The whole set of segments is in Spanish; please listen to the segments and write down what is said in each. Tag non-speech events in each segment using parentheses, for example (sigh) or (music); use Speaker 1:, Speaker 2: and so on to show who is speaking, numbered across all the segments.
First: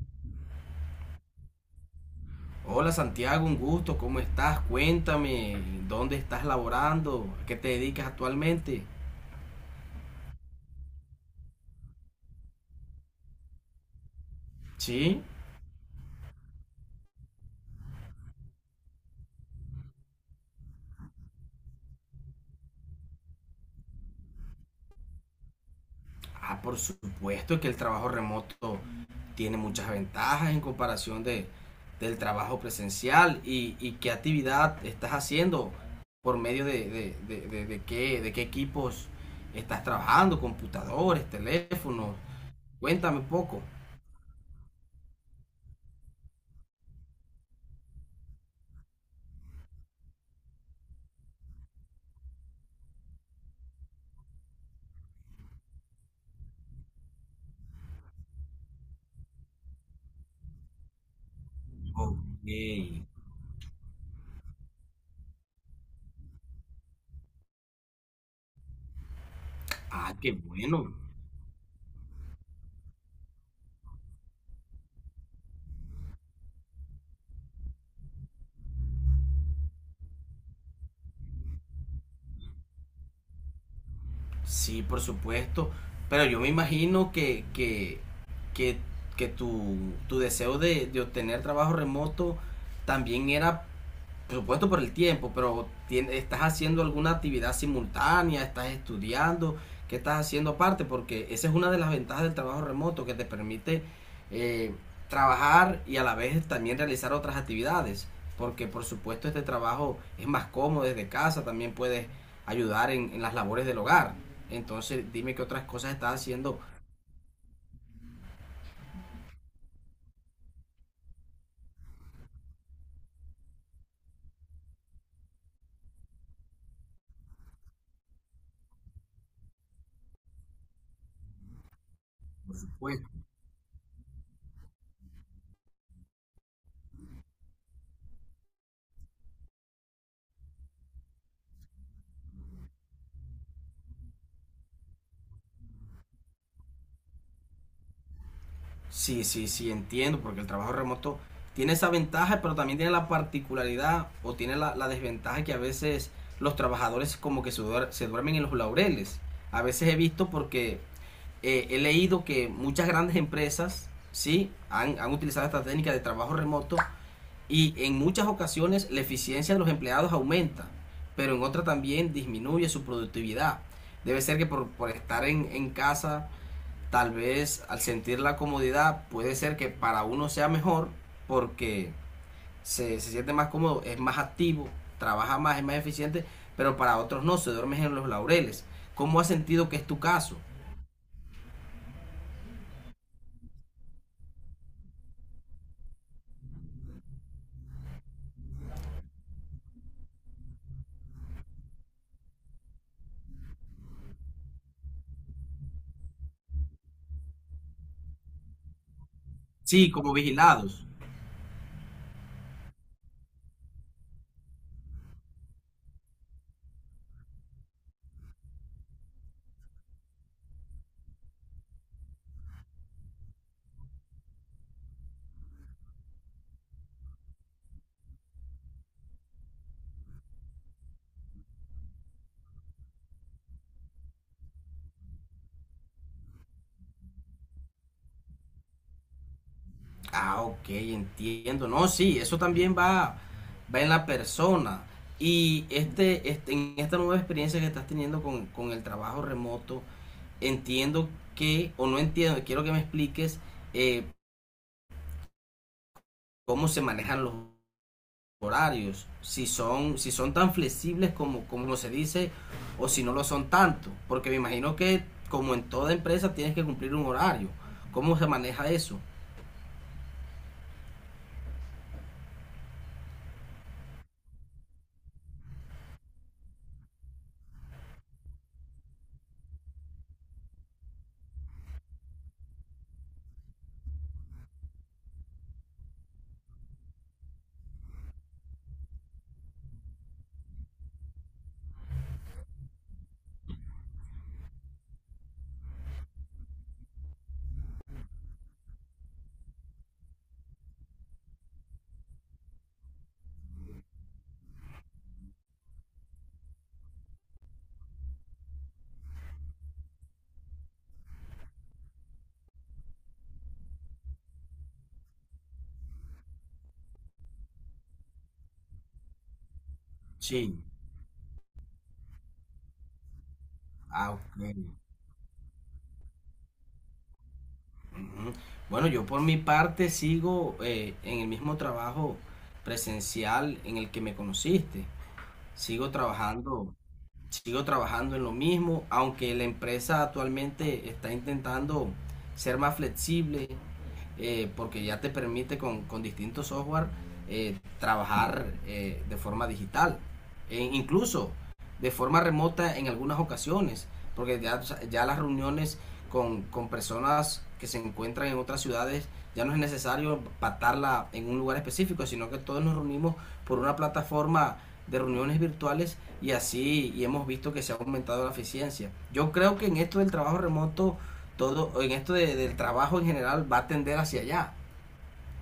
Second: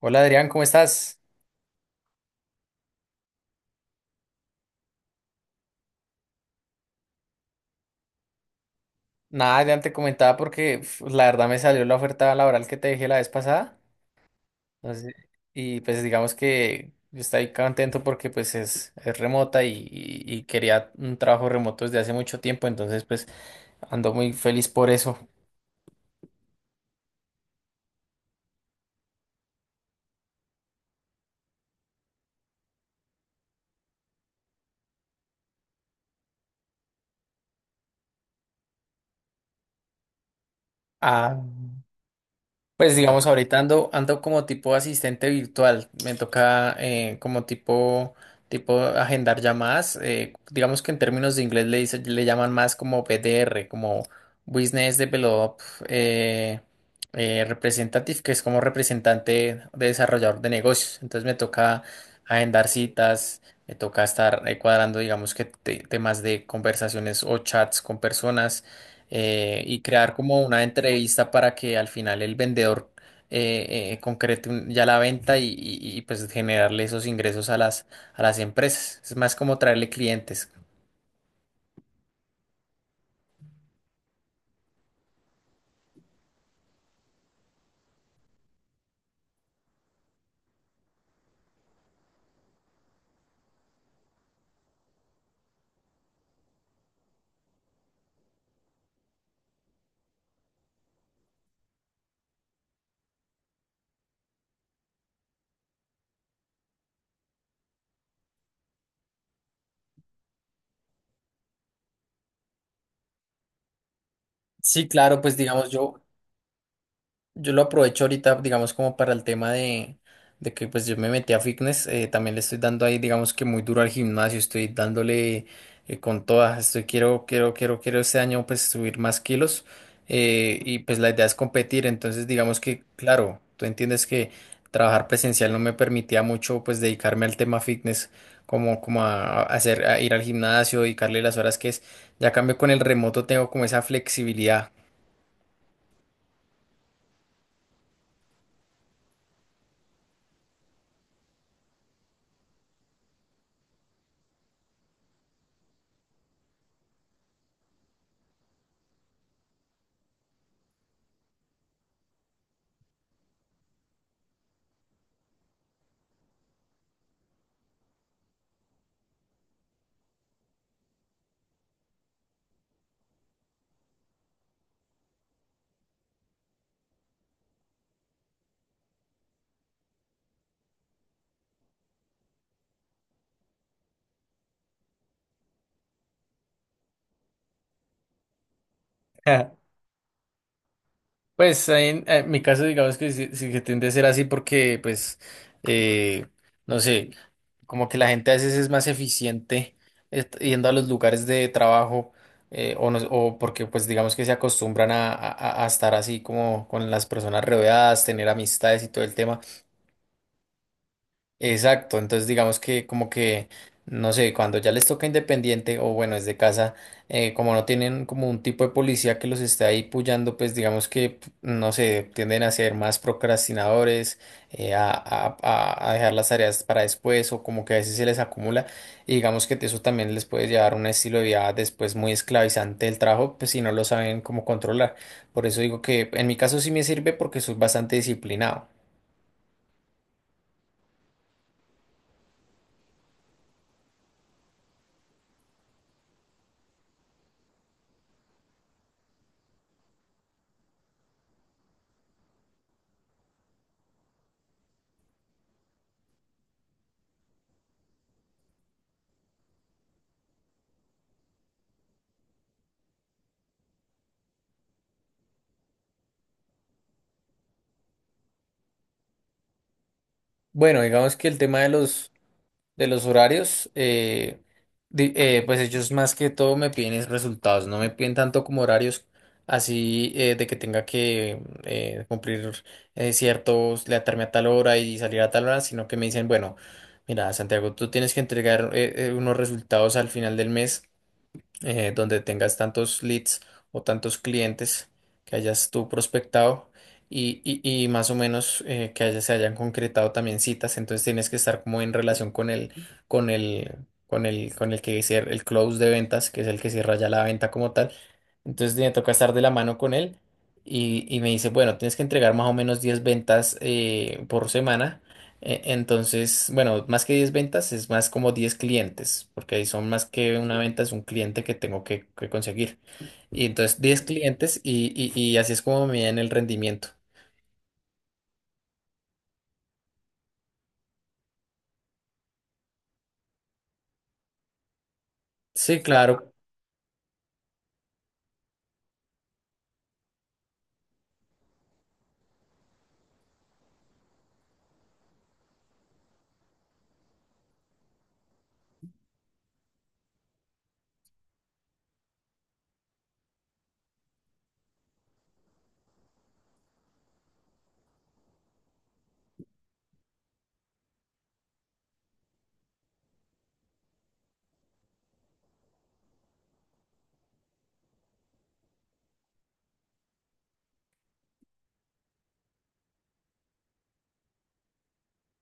Speaker 1: Hola Adrián, ¿cómo estás?
Speaker 2: Hola Santiago, un gusto, ¿cómo estás? Cuéntame, ¿dónde estás laborando? ¿A qué te dedicas actualmente?
Speaker 1: Nada, ya te comentaba porque uf, la verdad me salió la oferta laboral que te dejé la vez pasada. Entonces,
Speaker 2: Sí,
Speaker 1: y pues digamos que yo estoy contento porque pues es remota y quería un trabajo remoto desde hace mucho tiempo, entonces pues ando muy feliz por eso.
Speaker 2: por supuesto que el trabajo remoto tiene muchas ventajas en comparación del trabajo presencial. ¿Y qué actividad estás haciendo? ¿Por medio de qué, de qué equipos estás trabajando? ¿Computadores,
Speaker 1: Ah.
Speaker 2: teléfonos?
Speaker 1: Pues
Speaker 2: Cuéntame
Speaker 1: digamos,
Speaker 2: un
Speaker 1: ahorita
Speaker 2: poco.
Speaker 1: ando como tipo asistente virtual. Me toca como tipo agendar llamadas. Digamos que en términos de inglés le llaman más como BDR, como Business Develop eh, Representative, que es como representante de desarrollador de negocios. Entonces me toca
Speaker 2: Ok,
Speaker 1: agendar citas, me toca estar cuadrando, digamos que temas de conversaciones o chats con personas y crear
Speaker 2: ah, qué
Speaker 1: como una
Speaker 2: bueno.
Speaker 1: entrevista para que al final el vendedor concrete ya la venta y, pues generarle esos ingresos a las empresas. Es más como traerle clientes.
Speaker 2: Sí, por supuesto. Pero yo me imagino que, que tu deseo de obtener trabajo remoto también era por supuesto por el tiempo, pero estás haciendo alguna actividad simultánea, estás estudiando, ¿qué estás haciendo aparte? Porque esa es una de las ventajas del trabajo remoto que te permite eh, trabajar y a la vez también realizar otras actividades. Porque por supuesto este trabajo es más cómodo desde casa, también puedes ayudar en las labores del hogar.
Speaker 1: Sí,
Speaker 2: Entonces
Speaker 1: claro,
Speaker 2: dime
Speaker 1: pues
Speaker 2: qué otras
Speaker 1: digamos
Speaker 2: cosas
Speaker 1: yo,
Speaker 2: estás haciendo
Speaker 1: Yo lo aprovecho ahorita, digamos, como para el tema de que pues yo me metí a fitness, también le estoy dando ahí, digamos que muy duro al gimnasio, estoy dándole con todas, estoy quiero, quiero, quiero, quiero este año pues subir más kilos y pues la idea es competir. Entonces digamos que,
Speaker 2: pues.
Speaker 1: claro, tú entiendes que trabajar presencial no me permitía mucho pues dedicarme al tema fitness, como a ir al gimnasio, dedicarle las horas que es, ya cambio con el remoto tengo como esa flexibilidad.
Speaker 2: Sí, sí, sí, entiendo, porque el trabajo remoto tiene esa ventaja, pero también tiene la particularidad o tiene la desventaja que a veces los trabajadores como que se duermen en los laureles. A veces he visto porque he leído que muchas grandes empresas, sí, han utilizado esta técnica de trabajo remoto y en muchas ocasiones la eficiencia de los empleados aumenta, pero en otras también disminuye su productividad. Debe ser que por estar en casa tal vez al sentir la comodidad puede ser que para uno sea mejor porque se siente más cómodo, es más activo, trabaja más, es más eficiente, pero para otros no, se duermen en los laureles. ¿Cómo has
Speaker 1: (laughs)
Speaker 2: sentido que es tu caso?
Speaker 1: Pues ahí en mi caso, digamos que sí, sí que tiende a ser así porque, pues, eh, no sé, como que la gente a veces es más eficiente yendo a los lugares de trabajo o, no- o porque, pues, digamos que se acostumbran a estar así como con las personas rodeadas, tener amistades y todo el tema.
Speaker 2: Sí, como vigilados.
Speaker 1: Exacto, entonces digamos que como que, no sé, cuando ya les toca independiente o bueno, es de casa, como no tienen como un tipo de policía que los esté ahí puyando, pues digamos que, no sé, tienden a ser más procrastinadores, a dejar las tareas para después o como que a veces se les acumula y digamos que eso también les puede llevar a un estilo de vida después muy esclavizante del trabajo, pues si no lo saben cómo controlar. Por eso digo que en mi caso sí me sirve porque soy bastante disciplinado.
Speaker 2: Ah, ok, entiendo. No, sí, eso también va, va en la persona. Y en esta nueva experiencia que estás teniendo con el trabajo remoto, entiendo que, o no entiendo, quiero que me expliques eh, cómo se manejan los horarios, si son tan flexibles como, como se dice o si no lo son tanto, porque me imagino que como en toda empresa tienes que cumplir un horario. ¿Cómo se maneja eso?
Speaker 1: Bueno, digamos que el tema de los horarios, pues ellos más que todo me piden es resultados, no me piden tanto como horarios así de que tenga que cumplir ciertos, levantarme a tal hora y salir a tal hora, sino que me dicen, bueno, mira, Santiago, tú tienes que entregar unos resultados al final del mes donde tengas tantos leads o tantos clientes que hayas tú prospectado y más o menos que se hayan concretado también citas, entonces tienes que estar como en relación con el, con el que el close de ventas, que es el que cierra ya la venta como tal. Entonces me toca estar de la mano con él y me dice, bueno, tienes que entregar más o menos 10 ventas por semana. Entonces, bueno, más que 10 ventas es más como 10 clientes, porque ahí son más que una
Speaker 2: Sí.
Speaker 1: venta, es un cliente que tengo que conseguir. Y entonces diez
Speaker 2: Ah, ok.
Speaker 1: clientes y así es como me miden el rendimiento.
Speaker 2: Ujú. Bueno, yo por mi parte sigo en el mismo trabajo presencial en el que me conociste.
Speaker 1: Sí,
Speaker 2: Sigo
Speaker 1: claro,
Speaker 2: trabajando Sigo trabajando en lo mismo, aunque la empresa actualmente está intentando ser más flexible, porque ya te permite con distintos software trabajar de forma digital, e incluso de forma remota en algunas ocasiones, porque ya las reuniones con personas que se encuentran en otras ciudades ya no es necesario patarla en un lugar específico, sino que todos nos reunimos por una plataforma de reuniones virtuales y así y hemos visto que se ha aumentado la eficiencia. Yo creo que en esto del trabajo remoto, todo, en del trabajo en general va a tender hacia allá.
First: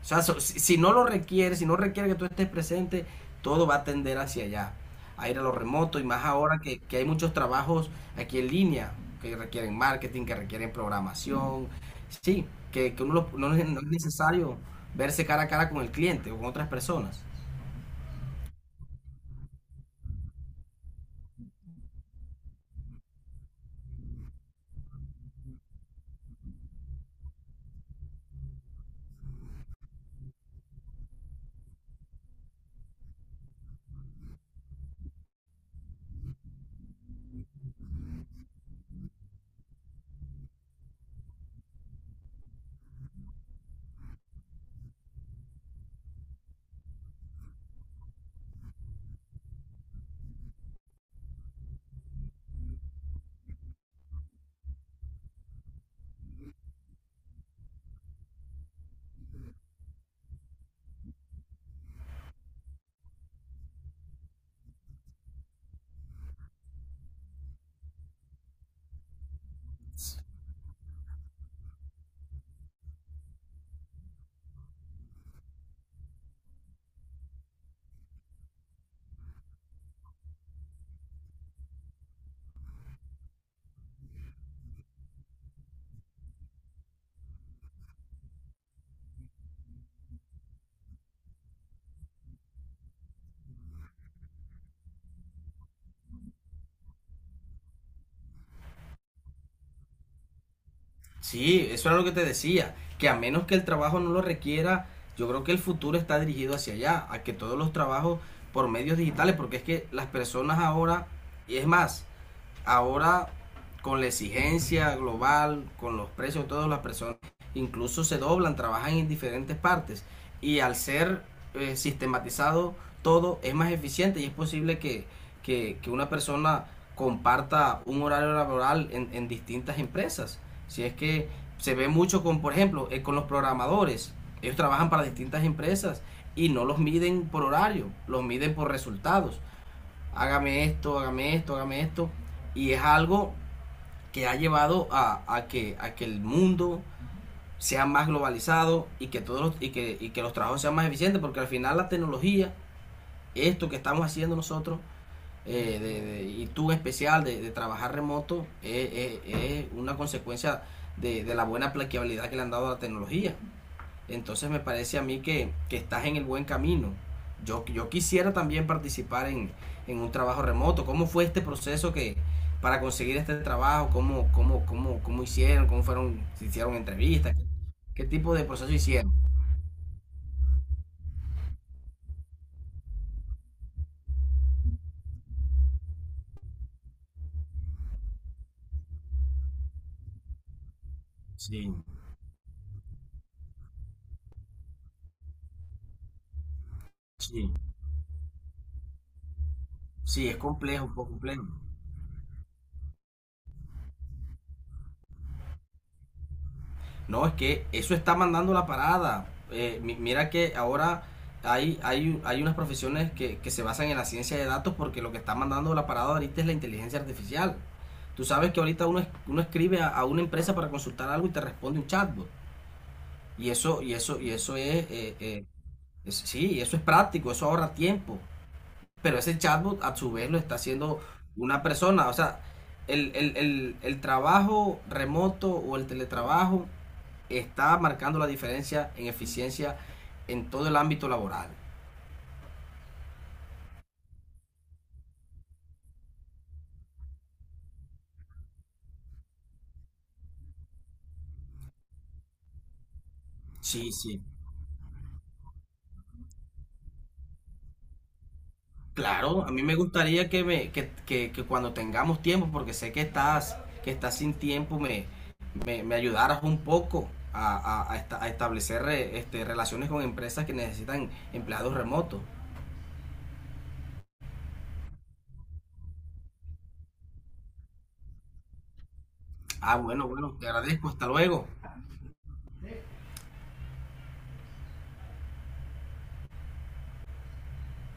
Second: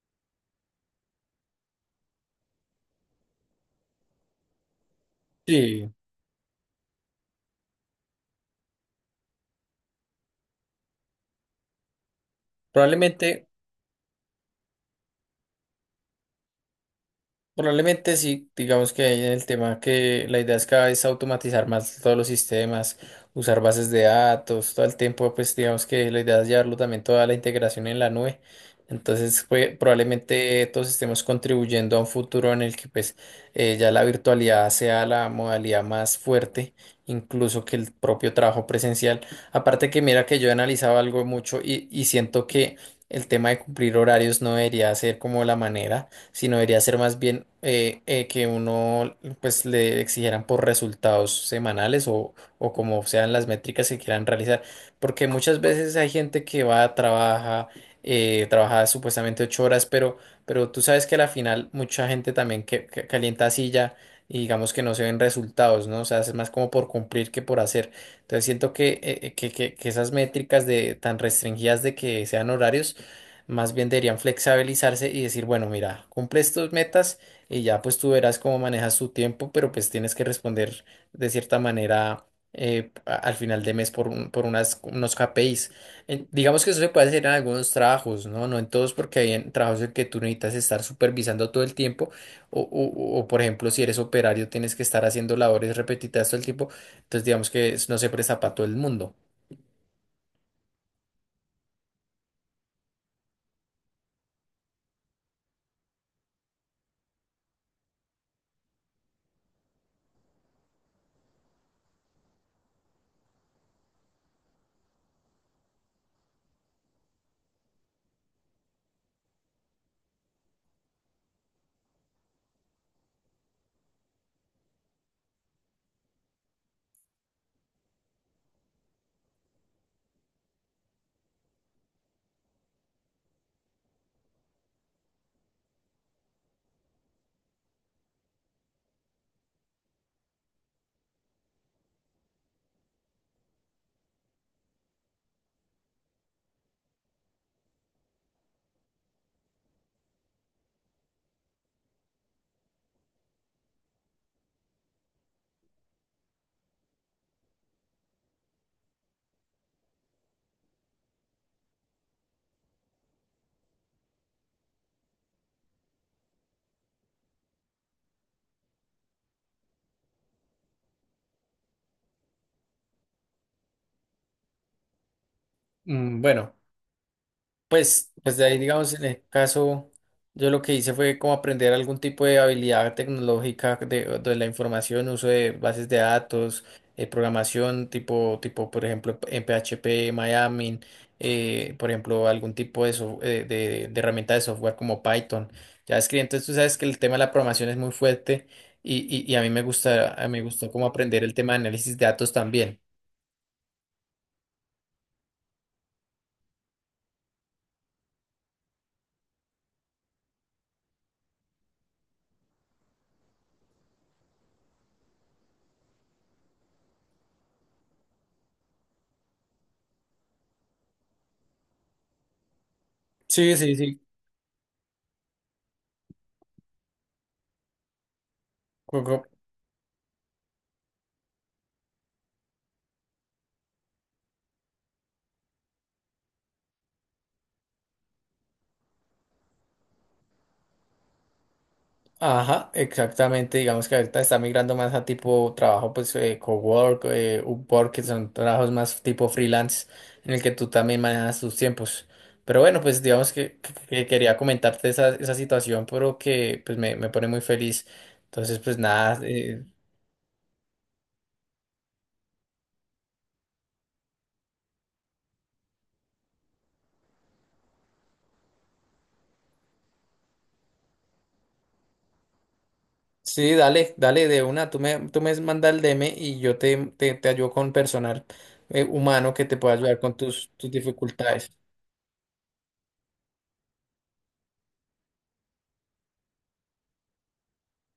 Speaker 2: O sea, si no lo requiere, si no requiere que tú estés presente, todo va a tender hacia allá, a ir a lo
Speaker 1: sí.
Speaker 2: remoto y más ahora que hay muchos trabajos aquí en línea que requieren marketing, que requieren programación, sí, que
Speaker 1: Probablemente
Speaker 2: no es no es necesario verse cara a cara con el cliente o con otras personas.
Speaker 1: Probablemente sí, digamos que hay en el tema que la idea es cada vez automatizar más todos los sistemas, usar bases de datos, todo el tiempo, pues digamos que la idea es llevarlo también toda la integración en la nube. Entonces, pues, probablemente todos estemos contribuyendo a un futuro en el que pues ya la virtualidad sea la modalidad más fuerte, incluso que el propio trabajo presencial. Aparte que mira que yo he analizado algo mucho y siento que el tema de cumplir horarios no debería ser como la manera, sino debería ser más bien que uno pues le exigieran por resultados semanales o como sean las métricas que quieran realizar, porque muchas veces hay gente que va, trabaja supuestamente 8 horas, pero tú sabes que a la final mucha gente también que calienta silla y digamos que no se ven resultados, ¿no? O sea, es más como por cumplir que por hacer. Entonces siento que, que esas métricas de tan restringidas de que sean horarios, más bien deberían flexibilizarse y decir, bueno, mira, cumples tus metas y ya pues tú verás cómo manejas tu tiempo, pero pues tienes que responder de cierta manera al final de mes por unos KPIs. Digamos que eso se puede hacer en algunos trabajos, ¿no? No en todos porque hay en trabajos en que tú necesitas estar supervisando todo el tiempo o, por ejemplo, si eres operario tienes que estar haciendo labores repetitivas todo el tiempo, entonces digamos que no se presta para todo el mundo.
Speaker 2: Sí, eso era lo que te decía, que a menos que el trabajo no lo requiera, yo creo que el futuro está dirigido hacia allá, a que todos los trabajos por medios digitales, porque es que las personas ahora, y es más, ahora con la exigencia global, con los precios de todas las personas, incluso se doblan, trabajan en diferentes partes. Y al ser sistematizado todo, es más eficiente y es posible que una persona comparta un horario laboral distintas empresas. Si es que se ve mucho con, por ejemplo, con los programadores. Ellos trabajan para distintas empresas y no los miden por horario, los miden por resultados, hágame esto, hágame esto, hágame esto. Y es algo que ha llevado a a que el mundo sea más globalizado y que, y, y que los trabajos sean más eficientes, porque al final la tecnología, esto que estamos haciendo nosotros, y tú en especial, de trabajar remoto, es una consecuencia de la buena aplicabilidad que le han dado a la tecnología. Entonces me parece a mí que estás en el buen camino. Yo quisiera también participar en un trabajo remoto. ¿Cómo fue este proceso que para conseguir este trabajo? Cómo hicieron? ¿Cómo
Speaker 1: Mm,
Speaker 2: fueron? ¿Se
Speaker 1: bueno.
Speaker 2: hicieron entrevistas? ¿Qué, qué
Speaker 1: Pues,
Speaker 2: tipo
Speaker 1: pues de
Speaker 2: de
Speaker 1: ahí,
Speaker 2: proceso
Speaker 1: digamos, en
Speaker 2: hicieron?
Speaker 1: el caso, yo lo que hice fue como aprender algún tipo de habilidad tecnológica de la información, uso de bases de datos, programación por ejemplo, en PHP, Miami,
Speaker 2: Sí,
Speaker 1: por ejemplo, algún tipo de herramienta de software como Python, JavaScript. Entonces, tú sabes que el tema de la
Speaker 2: sí,
Speaker 1: programación es muy fuerte y a
Speaker 2: sí,
Speaker 1: mí
Speaker 2: es
Speaker 1: me gustó como
Speaker 2: complejo, un poco
Speaker 1: aprender el
Speaker 2: complejo.
Speaker 1: tema de análisis de datos también.
Speaker 2: No, es que eso está mandando la parada. Mira que ahora hay unas profesiones que se basan en la ciencia de datos porque lo que está mandando la parada ahorita es la inteligencia artificial. Tú sabes que ahorita uno escribe a una empresa para consultar algo y te responde un chatbot.
Speaker 1: Sí, sí,
Speaker 2: Y eso es, sí, eso es práctico, eso ahorra tiempo.
Speaker 1: sí.
Speaker 2: Pero ese chatbot a su vez lo está haciendo una persona. O sea, el trabajo remoto o el teletrabajo está marcando la diferencia en eficiencia en todo el ámbito laboral.
Speaker 1: Ajá, exactamente. Digamos que ahorita está migrando más a tipo trabajo, pues cowork, Upwork, que son trabajos más tipo freelance, en el que tú también manejas tus tiempos. Pero bueno, pues digamos que, que-
Speaker 2: Sí,
Speaker 1: que
Speaker 2: sí.
Speaker 1: quería comentarte esa situación, pero que pues me pone muy feliz. Entonces, pues nada,
Speaker 2: Claro, a mí me gustaría que, me, que cuando tengamos tiempo, porque sé que estás sin tiempo, me ayudaras un poco a establecer relaciones con empresas que necesitan empleados remotos.
Speaker 1: sí, dale, dale de una. Tú me manda el DM y yo te ayudo con personal humano que te pueda
Speaker 2: Ah,
Speaker 1: ayudar
Speaker 2: bueno,
Speaker 1: con
Speaker 2: bueno, te
Speaker 1: tus
Speaker 2: agradezco, hasta luego.
Speaker 1: dificultades.